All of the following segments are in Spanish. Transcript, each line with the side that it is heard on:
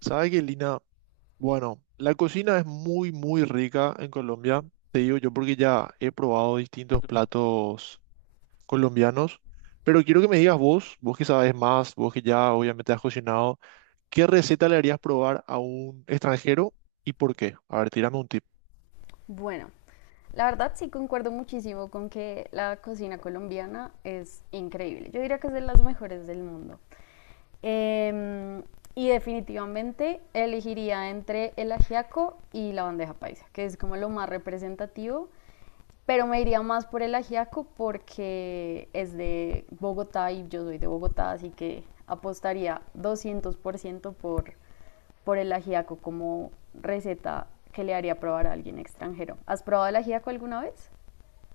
right: ¿Sabes qué, Lina? Bueno, la cocina es muy, muy rica en Colombia. Te digo yo porque ya he probado distintos platos colombianos. Pero quiero que me digas vos, vos que sabes más, vos que ya obviamente has cocinado, ¿qué receta le harías probar a un extranjero y por qué? A ver, tírame un tip.
left: Bueno, la verdad sí concuerdo muchísimo con que la cocina colombiana es increíble. Yo diría que es de las mejores del mundo. Em, y definitivamente elegiría entre el ajiaco y la bandeja paisa, que es como lo más representativo, pero me iría más por el ajiaco porque es de Bogotá y yo soy de Bogotá, así que apostaría 200% por el ajiaco como receta que le haría probar a alguien extranjero. ¿Has probado el ajiaco alguna vez?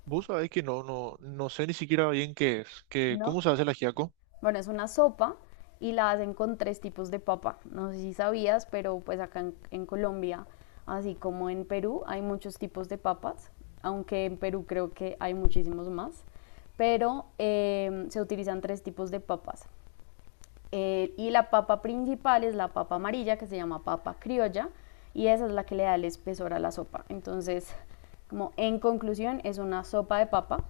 right: Vos sabés que no, no, no sé ni siquiera bien qué es,
left: No.
right: ¿cómo se hace el ajiaco?
left: Bueno, es una sopa y la hacen con tres tipos de papa. No sé si sabías, pero pues acá en Colombia, así como en Perú, hay muchos tipos de papas, aunque en Perú creo que hay muchísimos más. Pero se utilizan tres tipos de papas. Y la papa principal es la papa amarilla, que se llama papa criolla, y esa es la que le da el espesor a la sopa. Entonces, como en conclusión, es una sopa de papa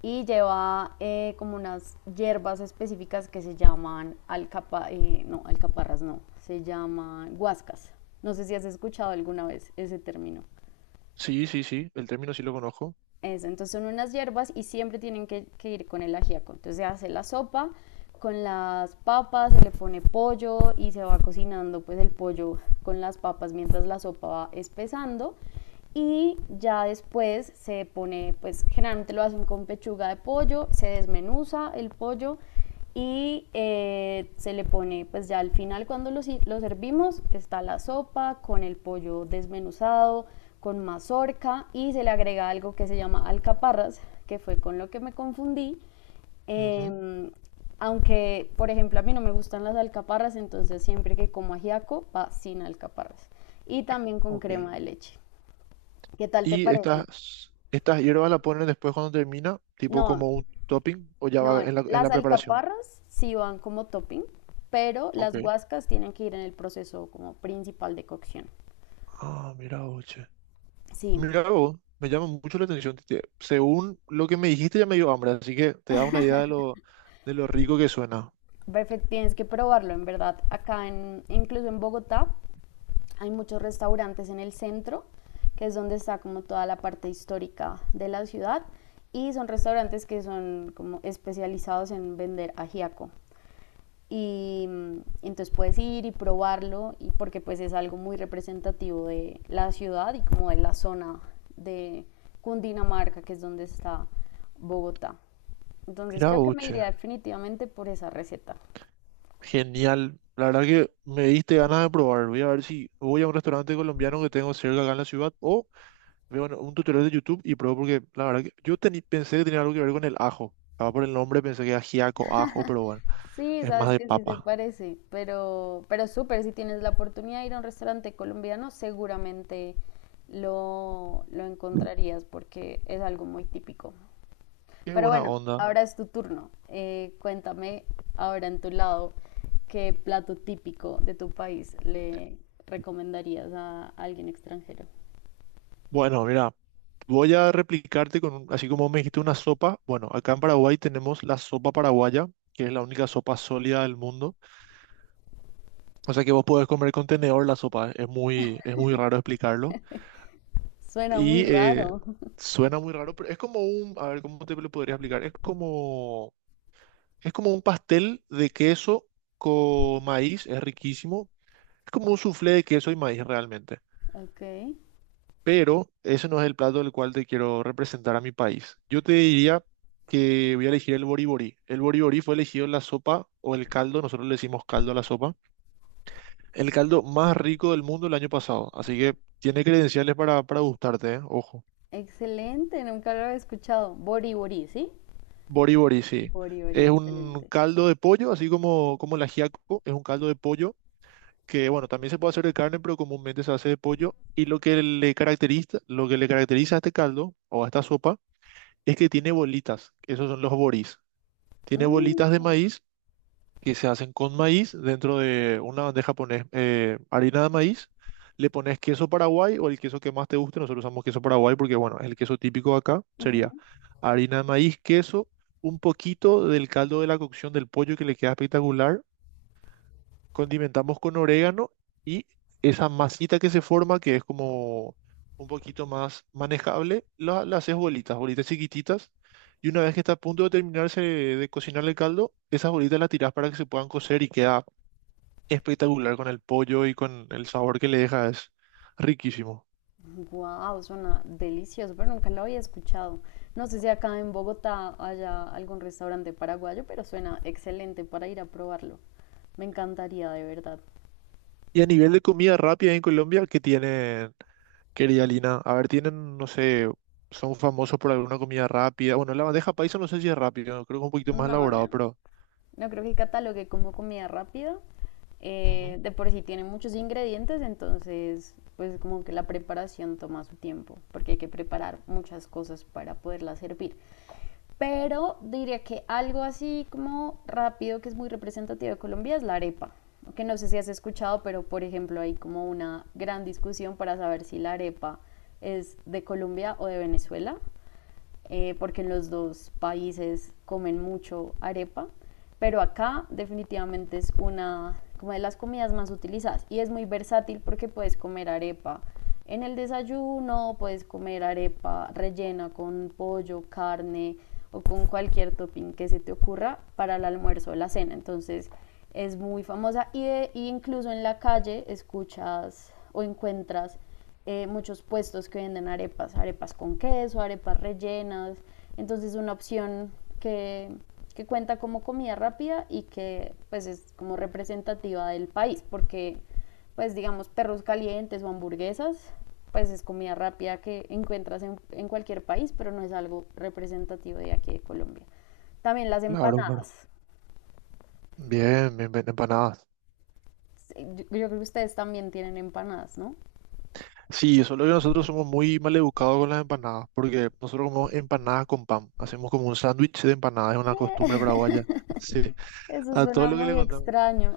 left: y lleva como unas hierbas específicas que se llaman alcapa, no, alcaparras no, se llaman guascas. No sé si has escuchado alguna vez ese término.
right: Sí, sí, sí, el término sí lo conozco.
left: Eso, entonces son unas hierbas y siempre tienen que ir con el ajíaco. Entonces se hace la sopa con las papas, se le pone pollo y se va cocinando pues el pollo con las papas mientras la sopa va espesando y ya después se pone pues generalmente lo hacen con pechuga de pollo, se desmenuza el pollo y se le pone, pues ya al final cuando lo, si- lo servimos, está la sopa con el pollo desmenuzado, con mazorca y se le agrega algo que se llama alcaparras, que fue con lo que me confundí.
right: Ujú,
left: Em, Aunque, por ejemplo, a mí no me gustan las alcaparras, entonces siempre que como ajiaco va sin alcaparras. Y también con
right: ok.
left: crema de leche. ¿Qué tal te
right: Y
left: parece?
right: estas hierbas la ponen después cuando termina, tipo
left: No,
right: como un topping, o ya
left: no,
right: va en la
left: las
right: preparación.
left: alcaparras sí van como topping, pero
right: Ok.
left: las guascas tienen que ir en el proceso como principal de cocción.
right: Ah, mira vos, che.
left: Sí,
right: Mira vos, me llama mucho la atención. Según lo que me dijiste ya me dio hambre, así que te da una idea de lo rico que suena.
left: perfecto, tienes que probarlo, en verdad. Acá, incluso en Bogotá, hay muchos restaurantes en el centro, que es donde está como toda la parte histórica de la ciudad, y son restaurantes que son como especializados en vender ajiaco, y mm, entonces puedes ir y probarlo y porque pues es algo muy representativo de la ciudad y como de la zona de Cundinamarca, que es donde está Bogotá. Entonces
right: Mira
left: creo que
right: vos,
left: me
right: che.
left: iría definitivamente por esa receta.
right: Genial. La verdad que me diste ganas de probar. Voy a ver si voy a un restaurante colombiano que tengo cerca acá en la ciudad, o veo un tutorial de YouTube y probé, porque la verdad que yo pensé que tenía algo que ver con el ajo. Estaba por el nombre, pensé que era ajiaco, ajo, pero bueno,
left: Sí,
right: es más
left: sabes
right: de
left: que sí se
right: papa.
left: parece, pero súper, si tienes la oportunidad de ir a un restaurante colombiano, seguramente lo encontrarías porque es algo muy típico.
right: Qué
left: Pero
right: buena
left: bueno,
right: onda.
left: ahora es tu turno. Cuéntame ahora en tu lado qué plato típico de tu país le recomendarías a alguien extranjero.
right: Bueno, mira, voy a replicarte así como me dijiste, una sopa. Bueno, acá en Paraguay tenemos la sopa paraguaya, que es la única sopa sólida del mundo. O sea que vos podés comer con tenedor la sopa. Es muy raro explicarlo.
left: Suena muy
right: Y
left: raro.
right: suena muy raro, pero es como a ver, ¿cómo te lo podría explicar? Es como un pastel de queso con maíz, es riquísimo. Es como un soufflé de queso y maíz realmente.
left: Ok,
right: Pero ese no es el plato del cual te quiero representar a mi país. Yo te diría que voy a elegir el boriborí. El boriborí fue elegido la sopa o el caldo, nosotros le decimos caldo a la sopa, el caldo más rico del mundo el año pasado. Así que tiene credenciales para gustarte, ¿eh? Ojo.
left: excelente, nunca lo había escuchado. Bori bori, ¿sí?
right: Boriborí, sí.
left: Bori bori,
right: Es un
left: excelente.
right: caldo de pollo, como el ajiaco, es un caldo de pollo que, bueno, también se puede hacer de carne, pero comúnmente se hace de pollo. Y lo que le caracteriza, lo que le caracteriza a este caldo o a esta sopa, es que tiene bolitas, esos son los boris. Tiene bolitas de
left: Mm,
right: maíz que se hacen con maíz. Dentro de una bandeja pones harina de maíz, le pones queso paraguay o el queso que más te guste, nosotros usamos queso paraguay porque bueno, es el queso típico de acá, sería
left: ujú.
right: harina de maíz, queso, un poquito del caldo de la cocción del pollo, que le queda espectacular, condimentamos con orégano, y esa masita que se forma, que es como un poquito más manejable, la haces bolitas, bolitas chiquititas. Y una vez que está a punto de terminarse de cocinar el caldo, esas bolitas las tirás para que se puedan cocer y queda espectacular con el pollo y con el sabor que le deja, es riquísimo.
left: Wow, suena delicioso, pero nunca lo había escuchado. No sé si acá en Bogotá haya algún restaurante paraguayo, pero suena excelente para ir a probarlo. Me encantaría, de verdad.
right: Y a nivel de comida rápida en Colombia, ¿qué tienen, querida Lina? A ver, tienen, no sé, son famosos por alguna comida rápida. Bueno, la bandeja paisa no sé si es rápida, creo que es un poquito más
left: No,
right: elaborado,
left: no.
right: pero...
left: No creo que catalogue como comida rápida.
right: Ujú.
left: De por sí tiene muchos ingredientes, entonces pues como que la preparación toma su tiempo, porque hay que preparar muchas cosas para poderla servir. Pero diría que algo así como rápido que es muy representativo de Colombia es la arepa, que no sé si has escuchado, pero por ejemplo hay como una gran discusión para saber si la arepa es de Colombia o de Venezuela porque en los dos países comen mucho arepa, pero acá definitivamente es una como de las comidas más utilizadas y es muy versátil porque puedes comer arepa en el desayuno, puedes comer arepa rellena con pollo, carne o con cualquier topping que se te ocurra para el almuerzo o la cena. Entonces es muy famosa y incluso en la calle escuchas o encuentras muchos puestos que venden arepas, arepas con queso, arepas rellenas. Entonces es una opción que, que cuenta como comida rápida y que pues es como representativa del país, porque pues digamos perros calientes o hamburguesas, pues es comida rápida que encuentras en cualquier país, pero no es algo representativo de aquí de Colombia. También las
right: Claro, claro.
left: empanadas.
right: Bien, bien, bien, empanadas.
left: Sí, yo creo que ustedes también tienen empanadas, ¿no?
right: Sí, solo que nosotros somos muy mal educados con las empanadas, porque nosotros comemos empanadas con pan. Hacemos como un sándwich de empanadas, es una
left: ¿Qué?
right: costumbre paraguaya. Sí,
left: Eso
right: a todo
left: suena
right: lo que le
left: muy
right: contamos.
left: extraño.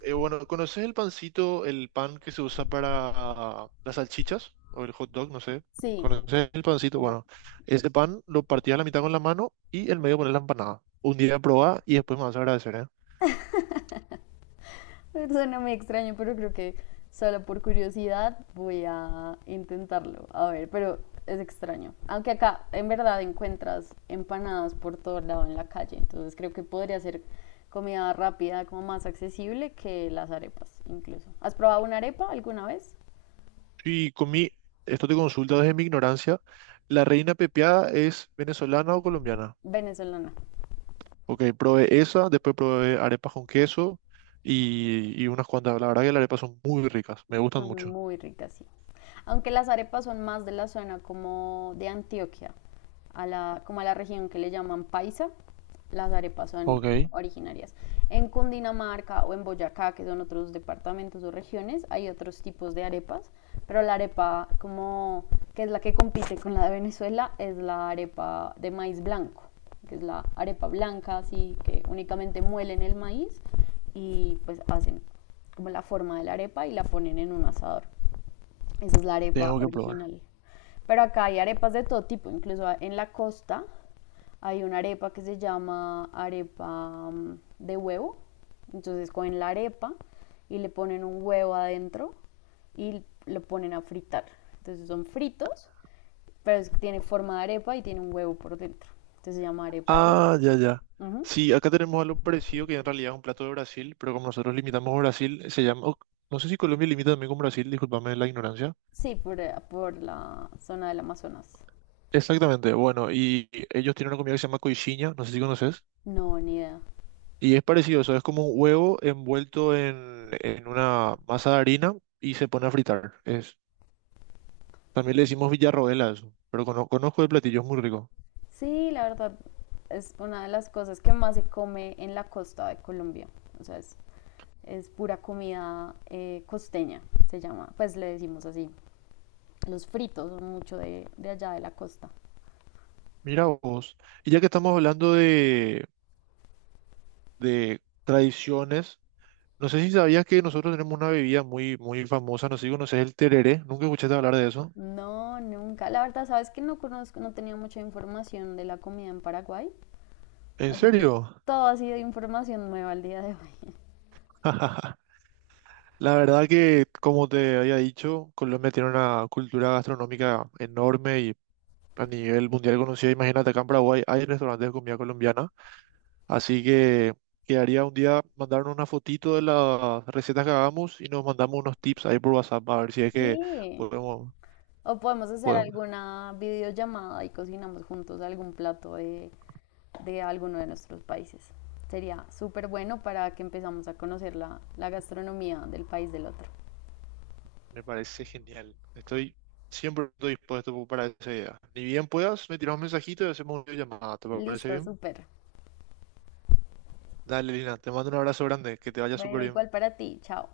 right: Bueno, ¿conoces el pancito, el pan que se usa para las salchichas o el hot dog? No sé.
left: Sí,
right: ¿Conoces el pancito?
left: como
right: Bueno, ese pan lo partías a la mitad con la mano y el medio pones la empanada. Un día probá y después me vas a agradecer, ¿eh?
left: suena muy extraño, pero creo que solo por curiosidad voy a intentarlo. A ver, pero es extraño. Aunque acá en verdad encuentras empanadas por todo lado en la calle, entonces creo que podría ser comida rápida, como más accesible que las arepas incluso. ¿Has probado una arepa alguna vez?
right: Y con mi, esto te consulta desde mi ignorancia. ¿La reina pepiada es venezolana o colombiana?
left: Venezolana.
right: Ok, probé esa, después probé arepas con queso y unas cuantas. La verdad que las arepas son muy ricas, me gustan
left: Son
right: mucho.
left: muy ricas, sí. Aunque las arepas son más de la zona como de Antioquia, como a la región que le llaman Paisa, las arepas son
right: Ok,
left: originarias. En Cundinamarca o en Boyacá, que son otros departamentos o regiones, hay otros tipos de arepas, pero la arepa como que es la que compite con la de Venezuela es la arepa de maíz blanco, que es la arepa blanca, así que únicamente muelen el maíz y pues hacen como la forma de la arepa y la ponen en un asador. Esa es la arepa
right: tengo que probar.
left: original. Pero acá hay arepas de todo tipo, incluso en la costa hay una arepa que se llama arepa de huevo. Entonces cogen la arepa y le ponen un huevo adentro y lo ponen a fritar. Entonces son fritos, pero tiene forma de arepa y tiene un huevo por dentro. Entonces se llama arepa de huevo.
right: Ah, ya, ya.
left: Ujú.
right: Sí, acá tenemos algo parecido que en realidad es un plato de Brasil, pero como nosotros limitamos a Brasil, se llama... no sé si Colombia limita también con Brasil, discúlpame la ignorancia.
left: Sí, por la zona del Amazonas.
right: Exactamente, bueno, y ellos tienen una comida que se llama coxinha, no sé si conoces.
left: No, ni idea.
right: Y es parecido, o sea, es como un huevo envuelto en una masa de harina y se pone a fritar. Es, también le decimos villarroel a eso, pero conozco el platillo, es muy rico.
left: Sí, la verdad es una de las cosas que más se come en la costa de Colombia. O sea, es pura comida costeña, se llama. Pues le decimos así. Los fritos son mucho de allá de la costa.
right: Mira vos. Y ya que estamos hablando de tradiciones, no sé si sabías que nosotros tenemos una bebida muy, muy famosa, no sé si conoces el tereré, nunca escuchaste hablar de eso.
left: No, nunca. La verdad, sabes que no conozco, no tenía mucha información de la comida en Paraguay.
right: ¿En
left: Así que
right: serio?
left: todo ha sido información nueva al día de hoy.
right: La verdad que, como te había dicho, Colombia tiene una cultura gastronómica enorme a nivel mundial conocida. Imagínate, acá en Paraguay hay restaurantes de comida colombiana, así que quedaría un día mandarnos una fotito de las recetas que hagamos y nos mandamos unos tips ahí por WhatsApp, a ver si es que
left: Sí.
right: podemos,
left: O podemos hacer
right: podemos.
left: alguna videollamada y cocinamos juntos algún plato de alguno de nuestros países. Sería súper bueno para que empezamos a conocer la gastronomía del país del otro.
right: Me parece genial. Estoy Siempre estoy dispuesto para esa idea. Ni bien puedas, me tiras un mensajito y hacemos una llamada. ¿Te parece
left: Listo,
right: bien?
left: súper.
right: Dale, Lina, te mando un abrazo grande, que te vaya súper
left: Bueno,
right: bien.
left: igual para ti. Chao.